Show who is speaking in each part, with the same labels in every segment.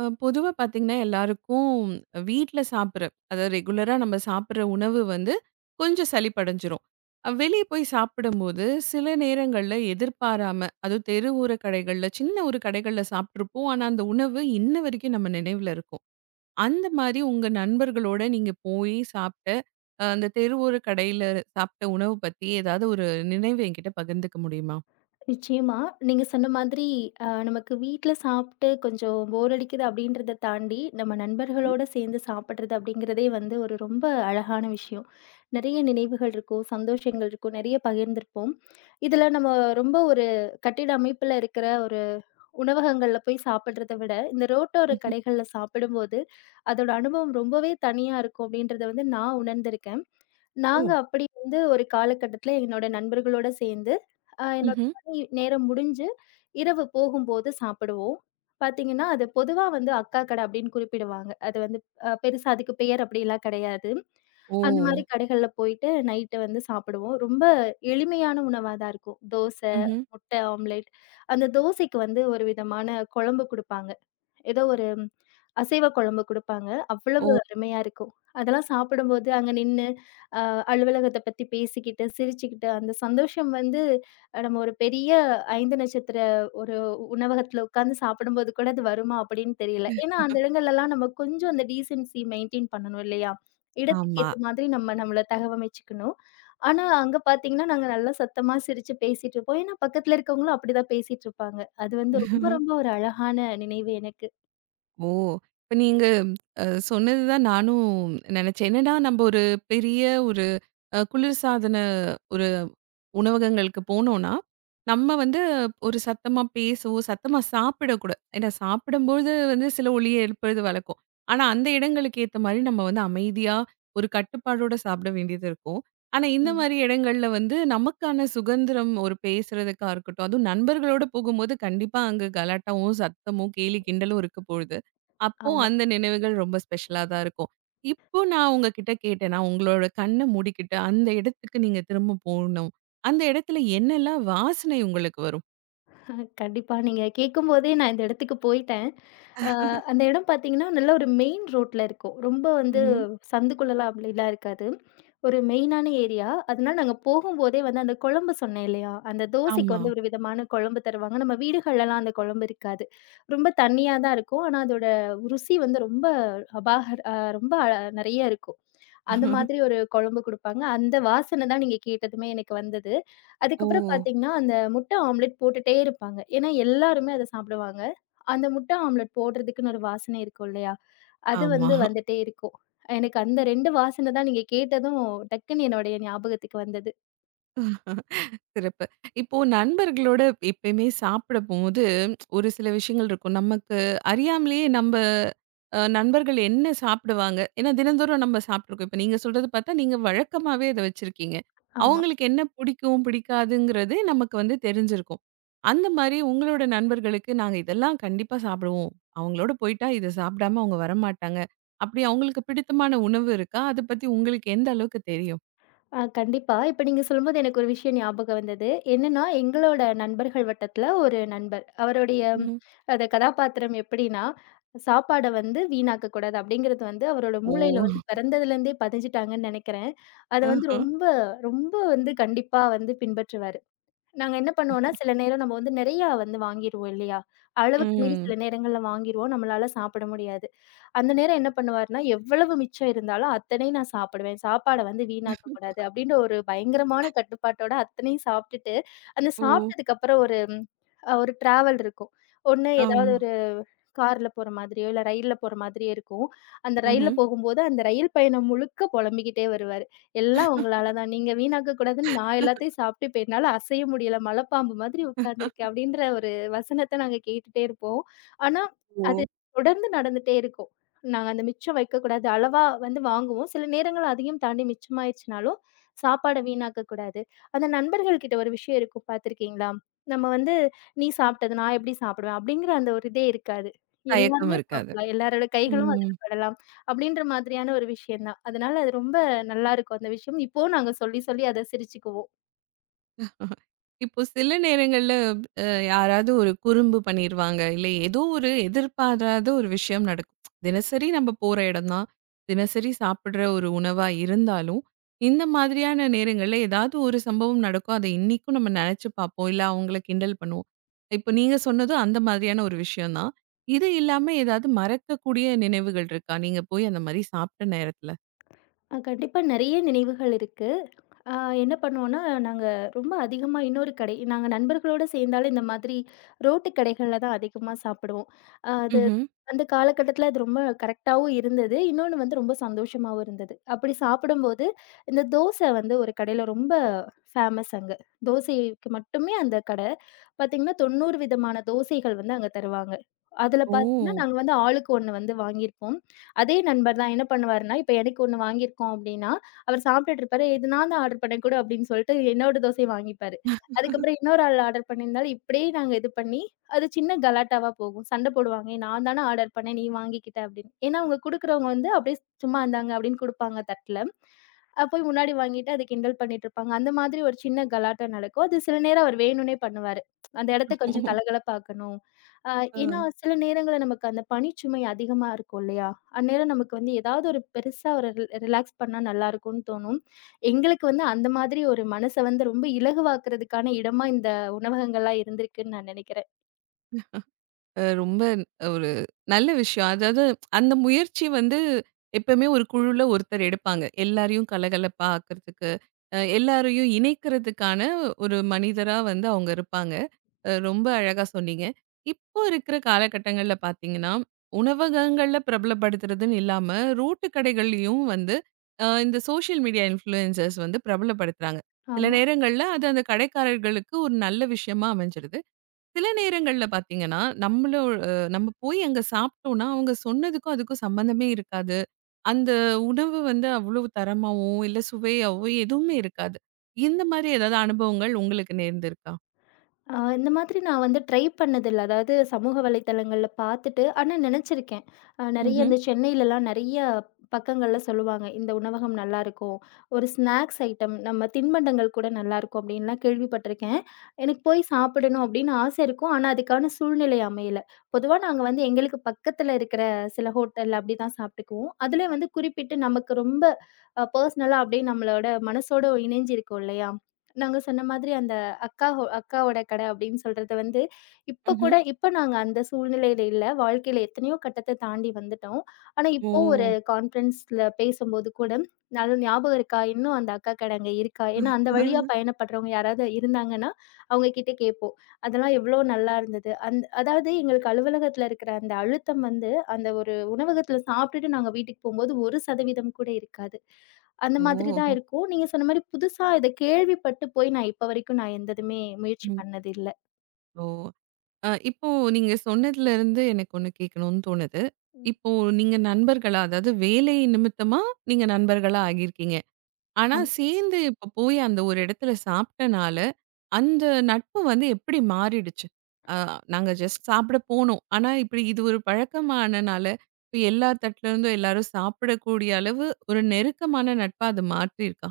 Speaker 1: பொதுவா பார்த்தீங்கன்னா, எல்லாருக்கும் வீட்ல சாப்பிடுற, அதாவது ரெகுலரா நம்ம சாப்பிடுற உணவு வந்து கொஞ்சம் சலிப்படைஞ்சிரும். வெளிய போய் சாப்பிடும்போது சில நேரங்கள்ல எதிர்பாராம, அதுவும் தெரு ஊர கடைகள்ல, சின்ன ஒரு கடைகள்ல சாப்பிட்டுருப்போம். ஆனா, அந்த உணவு இன்ன வரைக்கும் நம்ம நினைவுல இருக்கும். அந்த மாரி உங்க நண்பர்களோட நீங்க போய் சாப்பிட்ட, அந்த தெரு ஓர கடையில சாப்பிட்ட உணவு பத்தி ஏதாவது ஒரு நினைவு என்கிட்ட பகிர்ந்துக்க முடியுமா?
Speaker 2: நிச்சயமா. நீங்க சொன்ன மாதிரி நமக்கு வீட்ல சாப்பிட்டு கொஞ்சம் போர் அடிக்குது அப்படின்றத தாண்டி, நம்ம
Speaker 1: ம்.
Speaker 2: நண்பர்களோட சேர்ந்து சாப்பிடுறது அப்படிங்கிறதே வந்து ஒரு ரொம்ப அழகான விஷயம். நெறைய நினைவுகள் இருக்கும், சந்தோஷங்கள் இருக்கும், நெறைய பகிர்ந்திருப்போம். இதுல நம்ம ரொம்ப ஒரு கட்டிட அமைப்புல இருக்கிற ஒரு உணவகங்கள்ல போய் சாப்பிடுறத விட, இந்த ரோட்டோர
Speaker 1: ம்ஹ்ம்.
Speaker 2: கடைகள்ல சாப்பிடும்போது, அதோட அனுபவம் ரொம்பவே தனியா இருக்கும் அப்படின்றத வந்து நான் உணர்ந்திருக்கேன்.
Speaker 1: ஓ!
Speaker 2: நாங்க அப்படி வந்து ஒரு காலகட்டத்தில என்னோட நண்பர்களோட சேர்ந்து, என்னோட
Speaker 1: ம்ஹ்ம்.
Speaker 2: பணி நேரம் முடிஞ்சு, இரவு போகும்போது சாப்பிடுவோம். பார்த்தீங்கன்னா, அது பொதுவா வந்து அக்கா கடை அப்படின்னு குறிப்பிடுவாங்க. அது வந்து பெருசா அதுக்கு பெயர் அப்படிலாம் கிடையாது.
Speaker 1: ஓ!
Speaker 2: அந்த மாரி கடைகள்ல போயிட்டு நைட்டு வந்து சாப்பிடுவோம். ரொம்ப எளிமையான உணவா தான் இருக்கும். தோசை,
Speaker 1: ம்ஹ்ம்.
Speaker 2: முட்டை ஆம்லெட். அந்த தோசைக்கு வந்து ஒரு விதமான குழம்பு குடுப்பாங்க. ஏதோ ஒரு அசைவ குழம்பு குடுப்பாங்க. அவ்வளவு
Speaker 1: ஓ!
Speaker 2: அருமையா இருக்கும். அதெல்லாம் சாப்பிடும்போது அங்க நின்னு, அ அலுவலகத்த பத்தி பேசிக்கிட்டு, சிரிச்சுக்கிட்டு, அந்த சந்தோஷம் வந்து நம்ம ஒரு பெரிய 5 நட்சத்திர ஒரு உணவகத்துல உட்கார்ந்து சாப்பிடும்போது கூட அது வருமா அப்படின்னு தெரியல. ஏன்னா அந்த இடங்கள்லலாம் நம்ம கொஞ்சம் அந்த டீசென்சி மெயின்டெயின் பண்ணணும் இல்லையா? இடத்துக்கு
Speaker 1: ஆமா.
Speaker 2: ஏத்த மாதிரி நம்ம நம்மள தகவமைச்சுக்கணும். ஆனா அங்க பார்த்தீங்கன்னா, நாங்க நல்லா சத்தமா சிரிச்சு பேசிட்டு இருப்போம். ஏன்னா பக்கத்துல இருக்கவங்களும் அப்படிதான் பேசிட்டு இருப்பாங்க. அது வந்து ரொம்ப ரொம்ப ஒரு அழகான நினைவு எனக்கு.
Speaker 1: ஓ! இப்ப நீங்க சொன்னது தான் நானும் நெனச்சேன். என்னடா, நம்ப ஒரு பெரிய ஒரு குளிர்சாதன உணவகங்களுக்கு போனோம்னா, நம்ம வந்து ஒரு சத்தமா பேசவோ, சத்தமா சாப்பிடக்கூடாது. ஏன்னா சாப்பிடும்போது வந்து சில ஒலிய எழுப்புறது வழக்கம். ஆனா, அந்த இடங்களுக்கு ஏத்த மாரி நம்ம வந்து அமைதியா, ஒரு கட்டுப்பாடோட சாப்பிட வேண்டியது இருக்கும். ஆனா, இந்த
Speaker 2: ம்.
Speaker 1: மாரி இடங்கள்ல வந்து நமக்கான சுதந்திரம் ஒரு பேசுறதுக்கா இருக்கட்டும், அதுவும் நண்பர்களோட போகும்போது கண்டிப்பா அங்க கலாட்டாவும், சத்தமும், கேலி கிண்டலும் இருக்க போகுது. அப்போ
Speaker 2: ஆமா.
Speaker 1: அந்த நினைவுகள் ரொம்ப ஸ்பெஷலா தான் இருக்கும். இப்போ நான் உங்ககிட்ட கேட்டேன்னா, உங்களோட கண்ண மூடிக்கிட்டு அந்த இடத்துக்கு நீங்க திரும்ப போணும். அந்த இடத்துல என்னெல்லாம் வாசனை உங்களுக்கு வரும்?
Speaker 2: கண்டிப்பா. நீங்க கேட்கும்போதே நான் இந்த இடத்துக்கு போயிட்டேன். அ அந்த இடம் பார்த்தீங்கன்னா, நல்ல ஒரு மெயின் ரோட்ல இருக்கும். ரொம்ப வந்து
Speaker 1: ம்ஹ்ம்.
Speaker 2: சந்துக்குள்ளலாம் அப்படிலாம் இருக்காது. ஒரு மெயினான ஏரியா. அதனால நாங்க போகும்போதே வந்து அந்த குழம்பு சொன்னேன் இல்லையா? அந்த தோசைக்கு
Speaker 1: ஆமா.
Speaker 2: வந்து ஒரு விதமான குழம்பு தருவாங்க. நம்ம வீடுகள்லலாம் அந்த குழம்பு இருக்காது. ரொம்ப தண்ணியா தான் இருக்கும். ஆனா அதோட ருசி வந்து ரொம்ப அபாகர் ரொம்ப நெறைய இருக்கும். அந்த மாதிரி ஒரு குழம்பு குடுப்பாங்க. அந்த வாசனை தான் நீங்க கேட்டதுமே எனக்கு வந்தது.
Speaker 1: ஓ!
Speaker 2: அதுக்கப்புறம் பார்த்தீங்கன்னா, அந்த முட்டை ஆம்லெட் போட்டுட்டே இருப்பாங்க. ஏன்னா, எல்லாருமே அத சாப்பிடுவாங்க. அந்த முட்டை ஆம்லெட் போடுறதுக்குன்னு ஒரு வாசனை இருக்கும் இல்லையா? அது
Speaker 1: ஆமா.
Speaker 2: வந்து வந்துட்டே இருக்கும். எனக்கு அந்த 2 வாசனை தான் நீங்க கேட்டதும் டக்குன்னு என்னுடைய ஞாபகத்துக்கு வந்தது.
Speaker 1: சிறப்பு. இப்போ நண்பர்களோட எப்பயுமே சாப்பிடும்போது, ஒரு சில விஷயங்கள் இருக்கும். நமக்கு அறியாமலேயே நம்ப நண்பர்கள் என்ன சாப்பிடுவாங்க? ஏன்னா தினந்தோறும் நம்ம சாப்பிட்டுருக்கோம். இப்ப நீங்க சொல்றது பார்த்தா, நீங்க வழக்கமாவே அத வச்சிருக்கீங்க.
Speaker 2: ஆமா.
Speaker 1: அவங்களுக்கு என்ன பிடிக்கும், பிடிக்காதுங்கிறது நமக்கு வந்து தெரிஞ்சிருக்கும். அந்த மாரி உங்களோட நண்பர்களுக்கு, "நாங்க இதெல்லாம் கண்டிப்பா சாப்பிடுவோம். அவங்களோட போயிட்டா இத சாப்பிடாம அவங்க வரமாட்டாங்க." அப்படி அவங்களுக்கு பிடித்தமான உணவு இருக்கா? அத பத்தி உங்களுக்கு எந்த அளவுக்கு தெரியும்?
Speaker 2: ஆ கண்டிப்பா. இப்ப நீங்க சொல்லும்போது எனக்கு ஒரு விஷயம் ஞாபகம் வந்தது. என்னன்னா, எங்களோட நண்பர்கள் வட்டத்துல ஒரு நண்பர். அவருடைய
Speaker 1: ம்ஹ்ம்.
Speaker 2: அந்த கதாபாத்திரம் எப்படின்னா, சாப்பாட வந்து வீணாக்கக் கூடாது அப்படிங்கிறது வந்து அவரோட
Speaker 1: ஓ!
Speaker 2: மூளையில வந்து பிறந்ததுலேருந்தே பதிஞ்சுட்டாங்கன்னு நெனைக்கிறேன். அத வந்து
Speaker 1: ஆஹ.
Speaker 2: ரொம்ப, ரொம்ப வந்து கண்டிப்பா வந்து பின்பற்றுவாரு. நாங்க என்ன பண்ணுவோம்னா, சில நேரம் நம்ம வந்து நெறையா வந்து வாங்கிருவோம் இல்லையா? அளவுக்கு மீறி
Speaker 1: ம்.
Speaker 2: சில நேரங்கள்ல வாங்கிருவோம். நம்மளால சாப்பிட முடியாது. அந்த நேரம் என்ன பண்ணுவாருன்னா, எவ்வளவு மிச்சம் இருந்தாலும் அத்தனையும் நான் சாப்பிடுவேன். சாப்பாட வந்து வீணாக்கக் கூடாது அப்டின்ற ஒரு பயங்கரமான கட்டுப்பாட்டோட அத்தனையும் சாப்ட்டுட்டு, அந்த
Speaker 1: ஓ!
Speaker 2: சாப்ட்டதுக்கு அப்புறம் ஒரு ஒரு டிராவல் இருக்கும். ஒண்ணு ஏதாவது
Speaker 1: ஆமா.
Speaker 2: கார்ல போற மாதிரியோ, இல்ல ரயில்ல போற மாதிரியோ இருக்கும். அந்த ரயில்ல
Speaker 1: ம்ஹ்ம்.
Speaker 2: போகும்போது, அந்த ரயில் பயணம் முழுக்க புலம்பிக்கிட்டே வருவாரு. "எல்லாம் உங்களால தான். நீங்க வீணாக்க கூடாதுன்னு நான் எல்லாத்தையும் சாப்பிட்டு இப்ப என்னால அசைய முடியல. மலைப்பாம்பு மாதிரி உட்கார்ந்துருக்கேன்." அப்படின்ற ஒரு வசனத்த நாங்க கேட்டுட்டே இருப்போம். ஆனா,
Speaker 1: ஓ!
Speaker 2: அது தொடர்ந்து நடந்துட்டே இருக்கும். நாங்க அந்த மிச்சம் வைக்கக்கூடாது. அளவா வந்து வாங்குவோம். சில நேரங்கள் அதையும் தாண்டி மிச்சமாயிருச்சுனாலும், சாப்பாட வீணாக்க கூடாது. அந்த நண்பர்கள் கிட்ட ஒரு விஷயம் இருக்கும் பார்த்துருக்கீங்களா? நம்ம வந்து, "நீ சாப்பிட்டது நான் எப்படி சாப்பிடுவேன்?" அப்படிங்கிற அந்த ஒரு இதே இருக்காது.
Speaker 1: தயக்கம்
Speaker 2: எல்லாருமே
Speaker 1: இருக்காது.
Speaker 2: சாப்பிடலாம். எல்லாரோட கைகளும் ம்.
Speaker 1: ம்.
Speaker 2: அதுல படலாம். அப்படின்ற மாதிரியான ஒரு விஷயம் தான். அதனால அது ரொம்ப நல்லாருக்கும் அந்த விஷயம். இப்பவும் நாங்க சொல்லி சொல்லி அத சிரிச்சுக்குவோம்.
Speaker 1: இப்போ சில நேரங்கள்ல அ யாராவது ஒரு குறும்பு பண்ணிருவாங்க. இல்ல ஏதோ ஒரு எதிர்பாராத ஒரு விஷயம் நடக்கும். தினசரி நம்ம போற இடம் தான். தினசரி சாப்பிடுற ஒரு உணவா இருந்தாலும், இந்த மாதிரியான நேரங்கள்ல ஏதாவது ஒரு சம்பவம் நடக்கும். அத இன்னிக்கும் நம்ம நெனச்சு பார்ப்போம். இல்ல அவங்கள கிண்டல் பண்ணுவோம். இப்ப நீங்க சொன்னதும் அந்த மாதிரியான ஒரு விஷயம் தான். இது இல்லாம ஏதாவது மறக்கக்கூடிய நினைவுகள் இருக்கா? நீங்க போய் அந்த மாரி சாப்பிட்ட நேரத்துல?
Speaker 2: கண்டிப்பா நெறைய நினைவுகள் இருக்கு. அ என்ன பண்ணுவோம்னா, நாங்க ரொம்ப அதிகமா இன்னொரு கடை நாங்க நண்பர்களோட சேர்ந்தாலே இந்த மாதிரி ரோட்டு கடைகள்ல தான் அதிகமா சாப்பிடுவோம். அது
Speaker 1: ம்ஹ்ம்.
Speaker 2: அந்த காலகட்டத்தில அது ரொம்ப கரெக்ட்டாவும் இருந்தது. இன்னொன்னு வந்து ரொம்ப சந்தோஷமாவும் இருந்தது. அப்படி சாப்பிடும்போது, இந்த தோசை வந்து ஒரு கடையில ரொம்ப ஃபேமஸ் அங்க. தோசைக்கு மட்டுமே அந்த கடை. பாத்தீங்கன்னா, 90 விதமான தோசைகள் வந்து அங்க தருவாங்க. அதுல
Speaker 1: ஓ!
Speaker 2: பாத்தீங்கன்னா, நாங்க வந்து ஆளுக்கு 1 வந்து வாங்கியிருப்போம். அதே நண்பர் தான் என்ன பண்ணுவாருன்னா, இப்ப எனக்கு 1 வாங்கியிருக்கோம் அப்டின்னா, அவர் சாப்ட்டுட்டு இருப்பாரு. "இது நான் தான் ஆர்டர் பண்ணேன் குடு" அப்டின்னு சொல்லிட்டு என்னோட தோசைய வாங்கிப்பாரு. அதுக்கப்புறம் இன்னொரு ஆள் ஆர்டர் பண்ணியிருந்தாலும் இப்டியே நாங்க இது பண்ணி, அது சின்ன கலாட்டாவா போகும். சண்ட போடுவாங்க. "நான் தானே ஆர்டர் பண்ணேன், நீ வாங்கிக்கிட்ட" அப்டின்னு. ஏன்னா அவங்க குடுக்குறவங்க வந்து அப்டியே சும்மா "இந்தாங்க" அப்டின்னு குடுப்பாங்க தட்ல. போய் முன்னாடி வாங்கிட்டு அத கிண்டல் பண்ணிட்டு இருப்பாங்க. அந்த மாதிரி ஒரு சின்ன கலாட்டா நடக்கும். அது சில நேரம் அவர் வேணும்னே பண்ணுவாரு. அந்த இடத்த கொஞ்சம் கலகலப்பாக்கணும். அ
Speaker 1: ஆ.
Speaker 2: ஏன்னா, சில நேரங்கள்ல நமக்கு அந்த பணிச்சுமை அதிகமா இருக்கும் இல்லையா? அந்நேரம் நமக்கு வந்து ஏதாவது ஒரு பெருசா ஒரு ரிலாக்ஸ் பண்ணா நல்லாயிருக்கும்னு தோணும். எங்களுக்கு வந்து அந்த மாதிரி ஒரு மனச வந்து ரொம்ப இலகுவாக்குறதுக்கான இடமா இந்த உணவகங்கள்லாம் இருந்திருக்குன்னு நான் நெனைக்கிறேன்.
Speaker 1: ரொம்ப ஒரு நல்ல விஷயம். அதாவது அந்த முயற்சி வந்து எப்பவுமே ஒரு குழுல ஒருத்தர் எடுப்பாங்க. எல்லாரையும் கலகலப்பா ஆக்குறதுக்கு, எல்லாரையும் இணைக்கிறதுக்கான ஒரு மனிதரா வந்து அவங்க இருப்பாங்க. ரொம்ப அழகா சொன்னீங்க. இப்போ இருக்கிற காலகட்டங்கள்ல பார்த்தீங்கன்னா, உணவகங்கள்ல பிரபலப்படுத்துறதுன்னு இல்லாம, ரோட்டு கடைகள்லயும் வந்து இந்த சோஷியல் மீடியா இன்ஃப்ளூயன்சர்ஸ் வந்து பிரபலப்படுத்துறாங்க. சில
Speaker 2: ஆமா.
Speaker 1: நேரங்கள்ல அது அந்த கடைக்காரர்களுக்கு ஒரு நல்ல விஷயமா அமைஞ்சிருது. சில நேரங்கள்ல பார்த்தீங்கன்னா, நம்மளோ நம்ம போய் அங்க சாப்பிட்டோம்னா, அவங்க சொன்னதுக்கும் அதுக்கும் சம்மந்தமே இருக்காது. அந்த உணவு வந்து அவ்வளவு தரமாவோ, இல்ல சுவையாவோ எதுவுமே இருக்காது. இந்த மாதிரி ஏதாவது அனுபவங்கள் உங்களுக்கு நேர்ந்திருக்கா?
Speaker 2: ஆ இந்த மாதிரி நான் வந்து ட்ரை பண்ணதில்ல. அதாவது சமூக வலைதளங்கள்ல பார்த்துட்டு, ஆனா நெனச்சிருக்கேன். நெறைய
Speaker 1: ம்ஹ்ம்,
Speaker 2: இந்த சென்னையிலலாம் நெறைய பக்கங்கள்ல சொல்லுவாங்க. இந்த உணவகம் நல்லாருக்கும். ஒரு ஸ்நாக்ஸ் ஐட்டம் நம்ம தின்பண்டங்கள் கூட நல்லாருக்கும் அப்டின்லாம் கேள்விப்பட்டிருக்கேன். எனக்கு போய் சாப்பிடணும் அப்டின்னு ஆசை இருக்கும். ஆனா அதுக்கான சூழ்நிலை அமையல. பொதுவா நாங்க வந்து எங்களுக்கு பக்கத்துல இருக்கிற சில ஹோட்டல்ல அப்டிதான் சாப்ட்டுக்குவோம். அதுல வந்து குறிப்பிட்டு நமக்கு ரொம்ப பர்சனலா அப்டியே நம்மளோட மனசோட இணைஞ்சிருக்கும் இல்லையா? நாங்க சொன்ன மாதிரி அந்த அக்கா அக்காவோட கடை அப்படின்னு சொல்றது வந்து இப்ப கூட
Speaker 1: ம்ஹ்ம்.
Speaker 2: இப்ப நாங்க அந்த சூழ்நிலையில இல்ல. வாழ்க்கையில எத்தனையோ கட்டத்த தாண்டி வந்துட்டோம். ஆனா
Speaker 1: ஓ!
Speaker 2: இப்போ ஒரு கான்ஃபரன்ஸ்ல பேசும்போது கூட, நல்ல ஞாபகம் இருக்கா? இன்னும் அந்த அக்கா கடை அங்க இருக்கா? ஏன்னா அந்த வழியா பயணப்படுறவங்க யாராவது இருந்தாங்கன்னா, அவங்க கிட்ட கேட்போம். அதெல்லாம் எவ்வளோ நல்லா இருந்தது. அதாவது எங்களுக்கு அலுவலகத்துல இருக்கிற அந்த அழுத்தம் வந்து, அந்த ஒரு உணவகத்துல சாப்பிட்டுட்டு நாங்க வீட்டுக்கு போம்போது 1% கூட இருக்காது. அந்த
Speaker 1: ஓ!
Speaker 2: மாதிரி தான் இருக்கும். நீங்க சொன்ன மாரி புதுசா இத கேள்விப்பட்டு போய் நான் இப்ப வரைக்கும் நான் எந்த இதுமே முயற்சி
Speaker 1: ம்.
Speaker 2: பண்ணது இல்ல.
Speaker 1: ஓ! இப்போ நீங்க சொன்னதுலருந்து எனக்கு ஒண்ணு கேட்கணும்னு தோணுது. இப்போ நீங்க நண்பர்களா, அதாவது வேலை நிமித்தமா நீங்க நண்பர்களா ஆகியிருக்கீங்க. ஆனா சேர்ந்து இப்போ போய் அந்த ஒரு இடத்துல சாப்பிட்டனால, அந்த நட்பு வந்து எப்படி மாறிடுச்சு? அ நாங்க ஜஸ்ட் சாப்பிட போனோம். ஆனா, இப்படி இது ஒரு பழக்கமானனால, இப்ப எல்லார் தட்டுலருந்தும் எல்லாரும் சாப்பிடக்கூடிய அளவு ஒரு நெருக்கமான நட்பா அது மாற்றியிருக்கா?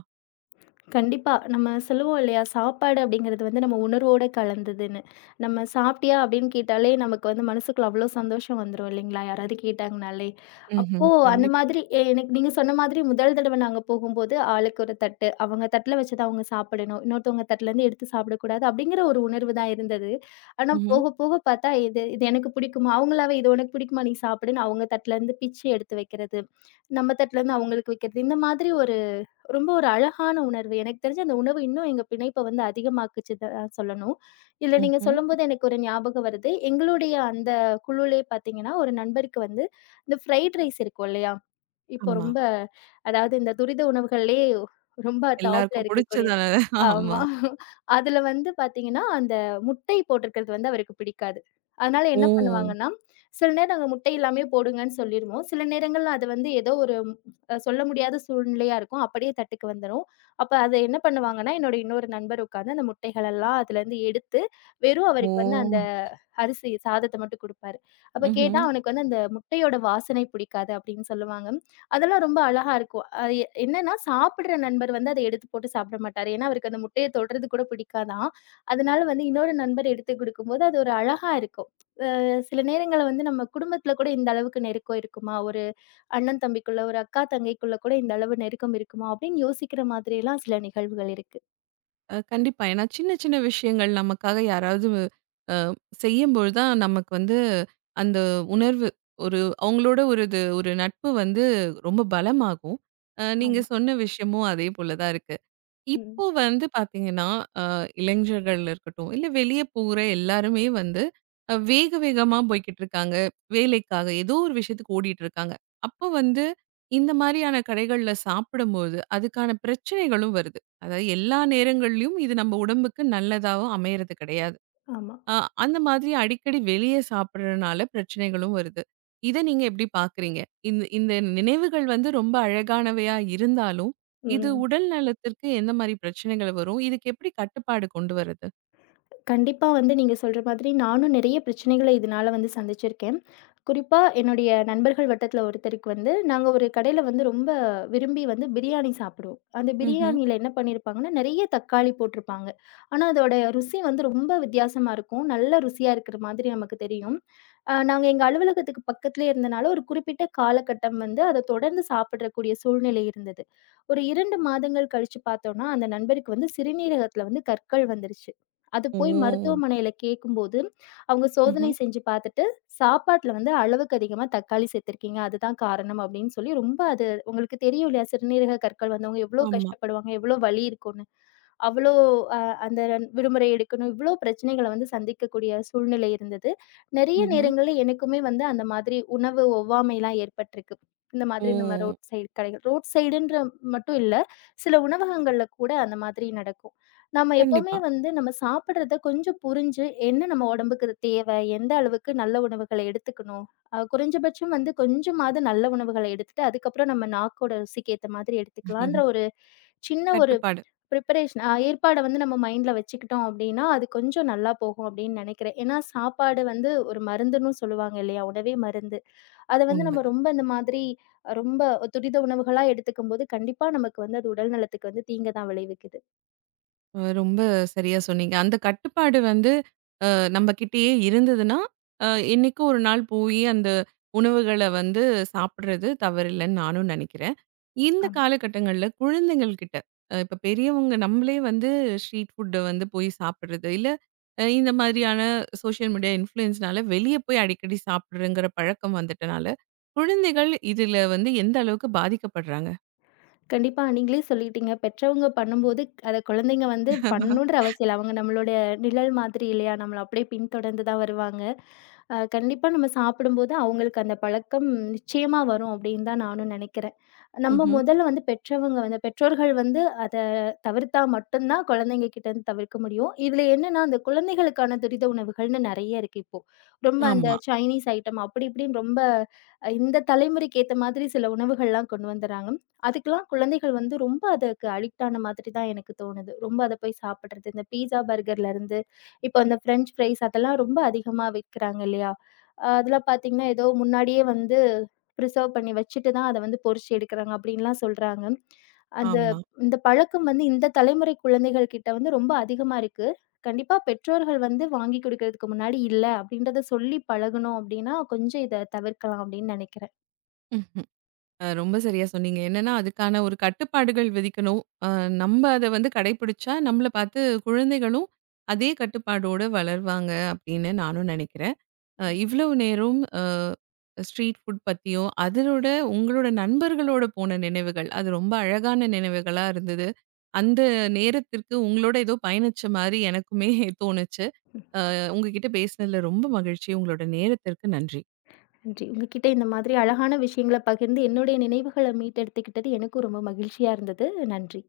Speaker 2: கண்டிப்பா. நம்ம சொல்லுவோம் இல்லையா? சாப்பாடு அப்படிங்கிறது வந்து நம்ம உணர்வோட கலந்ததுன்னு. நம்ம "சாப்பிட்டியா?" அப்படின்னு கேட்டாலே நமக்கு வந்து மனசுக்குள்ள அவ்வளோ சந்தோஷம் வந்துரும் இல்லைங்களா? யாராவது கேட்டாங்கனாலே. அப்போ
Speaker 1: ம்ஹ்ம்.
Speaker 2: அந்த மாதிரி எனக்கு நீங்க சொன்ன மாதிரி முதல் தடவ நாங்க போகும்போது, ஆளுக்கு ஒரு தட்டு. அவங்க தட்டுல வச்சதான் அவங்க சாப்பிடணும். இன்னொருத்தவங்க தட்டுலேருந்து எடுத்து சாப்பிடக்கூடாது அப்படிங்கிற ஒரு உணர்வு தான் இருந்தது. ஆனா
Speaker 1: ம்ஹ்ம்.
Speaker 2: போக போக பார்த்தா, இது இது எனக்கு பிடிக்குமா? அவங்களாவே "இது உனக்கு பிடிக்குமா? நீ சாப்பிடுன்னு" அவங்க தட்டுலேருந்து பிச்சு எடுத்து வைக்கிறது. நம்ம தட்டுலேருந்து அவங்களுக்கு வைக்கிறது. இந்த மாதிரி ஒரு ரொம்ப ஒரு அழகான உணர்வு. எனக்கு தெரிஞ்சு அந்த உணவு இன்னும் எங்க பிணைப்ப வந்து அதிகமாக்குச்சுன்னு தான் சொல்லணும். இதுல நீங்க
Speaker 1: ம்ஹ்ம்.
Speaker 2: சொல்லும்போது எனக்கு ஒரு ஞாபகம் வருது. எங்களுடைய அந்த குழுலே பார்த்தீங்கன்னா, ஒரு நண்பருக்கு வந்து இந்த ஃப்ரைட் ரைஸ் இருக்கும் இல்லையா? இப்போ
Speaker 1: ஆமா.
Speaker 2: ரொம்ப அதாவது இந்த துரித உணவுகள்லயே ரொம்ப டாப்ல
Speaker 1: எல்லாருக்கும்
Speaker 2: இருக்கக்கூடிய
Speaker 1: புடிச்சதால.
Speaker 2: ஆமா.
Speaker 1: ஆமா.
Speaker 2: அதுல வந்து பாத்தீங்கன்னா, அந்த முட்டை போட்டிருக்கிறது வந்து அவருக்கு பிடிக்காது. அதனால என்ன
Speaker 1: ஓ!
Speaker 2: பண்ணுவாங்கன்னா, சில நேரம் நாங்க முட்டை இல்லாமயே போடுங்கன்னு சொல்லிருவோம். சில நேரங்கள்ல அது வந்து ஏதோ ஒரு சொல்ல முடியாத சூழ்நிலையா இருக்கும். அப்படியே தட்டுக்கு வந்துரும். அப்ப அத என்ன பண்ணுவாங்கன்னா, என்னோட இன்னொரு நண்பர் உட்கார்ந்து அந்த முட்டைகளெல்லாம் அதுலருந்து எடுத்து, வெறும்
Speaker 1: ஓ!
Speaker 2: அவருக்கு வந்து அந்த அரிசி சாதத்த மட்டும் குடுப்பாரு. அப்ப கேட்டா
Speaker 1: ம்ஹ்ம்.
Speaker 2: அவனுக்கு வந்து அந்த முட்டையோட வாசனை பிடிக்காது அப்டின்னு சொல்லுவாங்க. அதெல்லாம் ரொம்ப அழகா இருக்கும். அது என்னன்னா சாப்பிடுற நண்பர் வந்து அத எடுத்து போட்டு சாப்பிட மாட்டாரு. ஏன்னா அவருக்கு அந்த முட்டைய தொடுறது கூட பிடிக்காதாம். அதனால வந்து இன்னொரு நண்பர் எடுத்து குடுக்கும்போது அது ஒரு அழகா இருக்கும். சில நேரங்கள்ல வந்து நம்ம குடும்பத்துல கூட இந்த அளவுக்கு நெருக்கம் இருக்குமா? ஒரு அண்ணன் தம்பிக்குள்ள, ஒரு அக்கா தங்கைக்குள்ள கூட இந்த அளவு நெருக்கம் இருக்குமா? அப்டின்னு யோசிக்கிற மாதிரியெல்லாம் சில நிகழ்வுகள் இருக்கு.
Speaker 1: கண்டிப்பா. ஏன்னா சின்ன சின்ன விஷயங்கள் நமக்காக யாராவது அ செய்யும்பொழுது தான் நமக்கு வந்து அந்த உணர்வு ஒரு அவங்களோட ஒரு இது ஒரு நட்பு வந்து ரொம்ப பலமாகும். நீங்க
Speaker 2: ஆமா.
Speaker 1: சொன்ன விஷயமும் அதே போல தான் இருக்கு.
Speaker 2: ம்.
Speaker 1: இப்போ வந்து பார்த்தீங்கன்னா, அ இளைஞர்கள் இருக்கட்டும், இல்ல வெளிய போற எல்லாருமே வந்து வேக வேகமா போய்க்கிட்டு இருக்காங்க. வேலைக்காக ஏதோ ஒரு விஷயத்துக்கு ஓடிட்டு இருக்காங்க. அப்போ வந்து இந்த மாரியான கடைகள்ல சாப்பிடும்போது, அதுக்கான பிரச்சனைகளும் வருது. அதாவது எல்லா நேரங்கள்லயும் இது நம்ம உடம்புக்கு நல்லதாவும் அமையறது கிடையாது.
Speaker 2: ஆமா.
Speaker 1: அ அந்த மாதிரி அடிக்கடி வெளிய சாப்பிடுறனால பிரச்சனைகளும் வருது. இத நீங்க எப்படி பார்க்குறீங்க? இந்த இந்த நினைவுகள் வந்து ரொம்ப அழகானவையா இருந்தாலும், இது
Speaker 2: ம்.
Speaker 1: உடல் நலத்திற்கு எந்த மாரி பிரச்சனைகள் வரும்? இதுக்கு எப்படி கட்டுப்பாடு கொண்டு வர்றது?
Speaker 2: கண்டிப்பா வந்து நீங்க சொல்ற மாதிரி நானும் நிறைய பிரச்சனைகள இதனால வந்து சந்திச்சிருக்கேன். குறிப்பா என்னுடைய நண்பர்கள் வட்டத்துல ஒருத்தருக்கு வந்து, நாங்க ஒரு கடையில வந்து ரொம்ப விரும்பி வந்து பிரியாணி சாப்பிடுவோம். அந்த
Speaker 1: ம்ஹ்ம்.
Speaker 2: பிரியாணியில என்ன பண்ணியிருப்பாங்கன்னா, நிறைய தக்காளி போட்டிருப்பாங்க. ஆனா அதோட ருசி வந்து ரொம்ப வித்தியாசமா இருக்கும். நல்ல ருசியா இருக்கிற மாதிரி நமக்கு தெரியும். நாங்க எங்க அலுவலகத்துக்கு பக்கத்திலேயே இருந்தனால, ஒரு குறிப்பிட்ட காலகட்டம் வந்து அத தொடர்ந்து சாப்பிடக்கூடிய சூழ்நிலை இருந்தது. ஒரு 2 மாதங்கள் கழிச்சு பார்த்தோம்னா, அந்த நண்பருக்கு வந்து சிறுநீரகத்துல வந்து கற்கள் வந்துருச்சு. அது
Speaker 1: ஓ!
Speaker 2: போய் மருத்துவமனையில கேட்கும்போது, அவங்க சோதனை
Speaker 1: ம்ஹ்ம்.
Speaker 2: செஞ்சு பார்த்துட்டு, சாப்பாட்ல வந்து அளவுக்கு அதிகமா தக்காளி சேர்த்திருக்கீங்க. அதுதான் காரணம் அப்படின்னு சொல்லி ரொம்ப அது உங்களுக்கு தெரியும் இல்லையா? சிறுநீரக கற்கள் வந்தவங்க எவ்வளோ
Speaker 1: ஆமா.
Speaker 2: கஷ்டப்படுவாங்க, எவ்வளோ வலி இருக்கும்னு. அவ்ளோ அ அந்த விடுமுறை எடுக்கணும். இவ்ளோ பிரச்சனைகள வந்து சந்திக்கக்கூடிய சூழ்நிலை இருந்தது. நெறைய
Speaker 1: ம்ஹ்ம்.
Speaker 2: நேரங்கள்ல எனக்குமே வந்து அந்த மாதிரி உணவு ஒவ்வாமைலாம் ஏற்பட்டிருக்கு. இந்த
Speaker 1: ஓ!
Speaker 2: மாதிரி நம்ம ரோட் சைடு கடைகள் ரோட் சைடுன்ற மட்டும் இல்ல. சில உணவகங்கள்ல கூட அந்த மாதிரி நடக்கும். நம்ம எப்பவுமே
Speaker 1: கண்டிப்பா.
Speaker 2: வந்து நம்ம சாப்பிடுறத கொஞ்சம் புரிஞ்சு, என்ன நம்ம உடம்புக்கு தேவை? எந்த அளவுக்கு நல்ல உணவுகள எடுத்துக்கணும்? குறைஞ்சபட்சம் வந்து கொஞ்சமாவது நல்ல உணவுகள எடுத்துட்டு, அதுக்கப்புறம் நம்ம நாக்கோட ருசிக்கு ஏத்த மாதிரி எடுத்துக்கலான்ற
Speaker 1: ம்ஹும்.
Speaker 2: ஒரு சின்ன ஒரு
Speaker 1: கட்டுப்பாடு.
Speaker 2: ப்ரிப்பரேஷன் ஏற்பாட வந்து நம்ம மைண்ட்ல வச்சுக்கிட்டோம் அப்டின்னா, அது கொஞ்சம் நல்லா போகும் அப்டின்னு நெனைக்கிறேன். ஏன்னா, சாப்பாடு வந்து ஒரு மருந்துன்னும் சொல்லுவாங்க இல்லையா? உணவே மருந்து. அத வந்து நம்ம
Speaker 1: உண்மதான்.
Speaker 2: ரொம்ப இந்த மாதிரி ரொம்ப துரித உணவுகளா எடுத்துக்கும்போது, கண்டிப்பா நமக்கு வந்து அது உடல் நலத்துக்கு வந்து தீங்க தான் விளைவிக்குது.
Speaker 1: ரொம்ப சரியா சொன்னீங்க. அந்த கட்டுப்பாடு வந்து நம்ம கிட்டயே இருந்ததுன்னா, அ என்னைக்கோ ஒரு நாள் போயி அந்த உணவுகள வந்து சாப்பிடுறது தவறில்லன்னு நானும் நினைக்கிறேன். இந்த
Speaker 2: ஆமா.
Speaker 1: காலகட்டங்கள்ல குழந்தைகள் கிட்ட, இப்ப பெரியவங்க நம்மளே வந்து ஸ்ட்ரீட் ஃபுட்ட வந்து போய் சாப்பிடுறது, இல்ல இந்த மாதிரியான சோஷியல் மீடியா இன்ஃப்ளூயன்ஸ்னால வெளிய போய் அடிக்கடி சாப்பிடுறங்கிற பழக்கம் வந்துட்டனால, குழந்தைகள் இதுல வந்து எந்த அளவுக்கு பாதிக்கப்படுறாங்க?
Speaker 2: கண்டிப்பா நீங்களே சொல்லிட்டீங்க. பெற்றவங்க பண்ணும்போது அத குழந்தைங்க வந்து பண்ணணுன்ற அவசியம் இல்ல. அவங்க நம்மளுடைய நிழல் மாதிரி இல்லையா? நம்மள அப்டியே பின்தொடர்ந்து தான் வருவாங்க. கண்டிப்பா நம்ம சாப்பிடும்போது அவங்களுக்கு அந்த பழக்கம் நிச்சயமா வரும் அப்டின்னு தான் நானும் நெனைக்கிறேன். நம்ம
Speaker 1: ம்ஹ்ம்.
Speaker 2: முதல்ல வந்து பெற்றவங்க வந்து பெற்றோர்கள் வந்து அத தவிர்த்தா மட்டும் தான் குழந்தைங்க கிட்ட இருந்து தவிர்க்க முடியும். இதுல என்னன்னா, அந்த குழந்தைகளுக்கான துரித உணவுகள்னு நெறைய இருக்கு இப்போ. ரொம்ப அந்த
Speaker 1: ஆமா,
Speaker 2: சைனீஸ் ஐட்டம் அப்படி இப்படின்னு ரொம்ப இந்த தலைமுறைக்கு ஏத்த மாதிரி சில உணவுகள்லாம் கொண்டு வந்துர்றாங்க. அதுக்கெல்லாம் குழந்தைகள் வந்து ரொம்ப அதுக்கு அடிக்ட் ஆன மாதிரி தான் எனக்கு தோணுது. ரொம்ப அத போய் சாப்பிடுறது. இந்த பீஸா, பர்கர்ல இருந்து இப்போ அந்த ஃப்ரெஞ்ச் ஃப்ரைஸ் அதெல்லாம் ரொம்ப அதிகமா விக்கிறாங்க இல்லையா? அதெல்லாம் பார்த்தீங்கன்னா, ஏதோ முன்னாடியே வந்து ப்ரிசர்வ் பண்ணி வச்சுட்டு தான் அத வந்து பொரிச்சு எடுக்குறாங்க அப்டின்லாம் சொல்றாங்க. அந்த
Speaker 1: ஆமா.
Speaker 2: இந்த பழக்கம் வந்து இந்த தலைமுறை குழந்தைகள் கிட்ட வந்து ரொம்ப அதிகமா இருக்கு. கண்டிப்பா பெற்றோர்கள் வந்து வாங்கி குடுக்குறதுக்கு முன்னாடி இல்ல அப்டின்றத சொல்லி பழகணும் அப்டின்னா, கொஞ்சம் இத தவிர்க்கலாம் அப்டின்னு நெனைக்கிறேன்.
Speaker 1: ரொம்ப சரியா சொன்னீங்க. என்னன்னா, அதுக்கான ஒரு கட்டுப்பாடுகள் விதிக்கணும். நம்ம அத வந்து கடைபிடிச்சா, நம்மள பார்த்து குழந்தைகளும் அதே கட்டுப்பாடோட வளர்வாங்க அப்படின்னு நானும் நினைக்கிறேன். இவ்வளவு நேரம் ஸ்ட்ரீட் ஃபுட் பத்தியும், அதனோட உங்களோட நண்பர்களோட போன நினைவுகள், அது ரொம்ப அழகான நினைவுகளா இருந்தது. அந்த நேரத்திற்கு உங்களோட ஏதோ பயணிச்ச மாரி எனக்குமே தோணுச்சு. உங்ககிட்ட பேசினதுல ரொம்ப மகிழ்ச்சி. உங்களோட நேரத்திற்கு நன்றி.
Speaker 2: நன்றி. உங்ககிட்ட இந்த மாதிரி அழகான விஷயங்கள பகிர்ந்து என்னுடைய நினைவுகள மீட்டெடுத்துக்கிட்டது எனக்கும் ரொம்ப மகிழ்ச்சியா இருந்தது. நன்றி.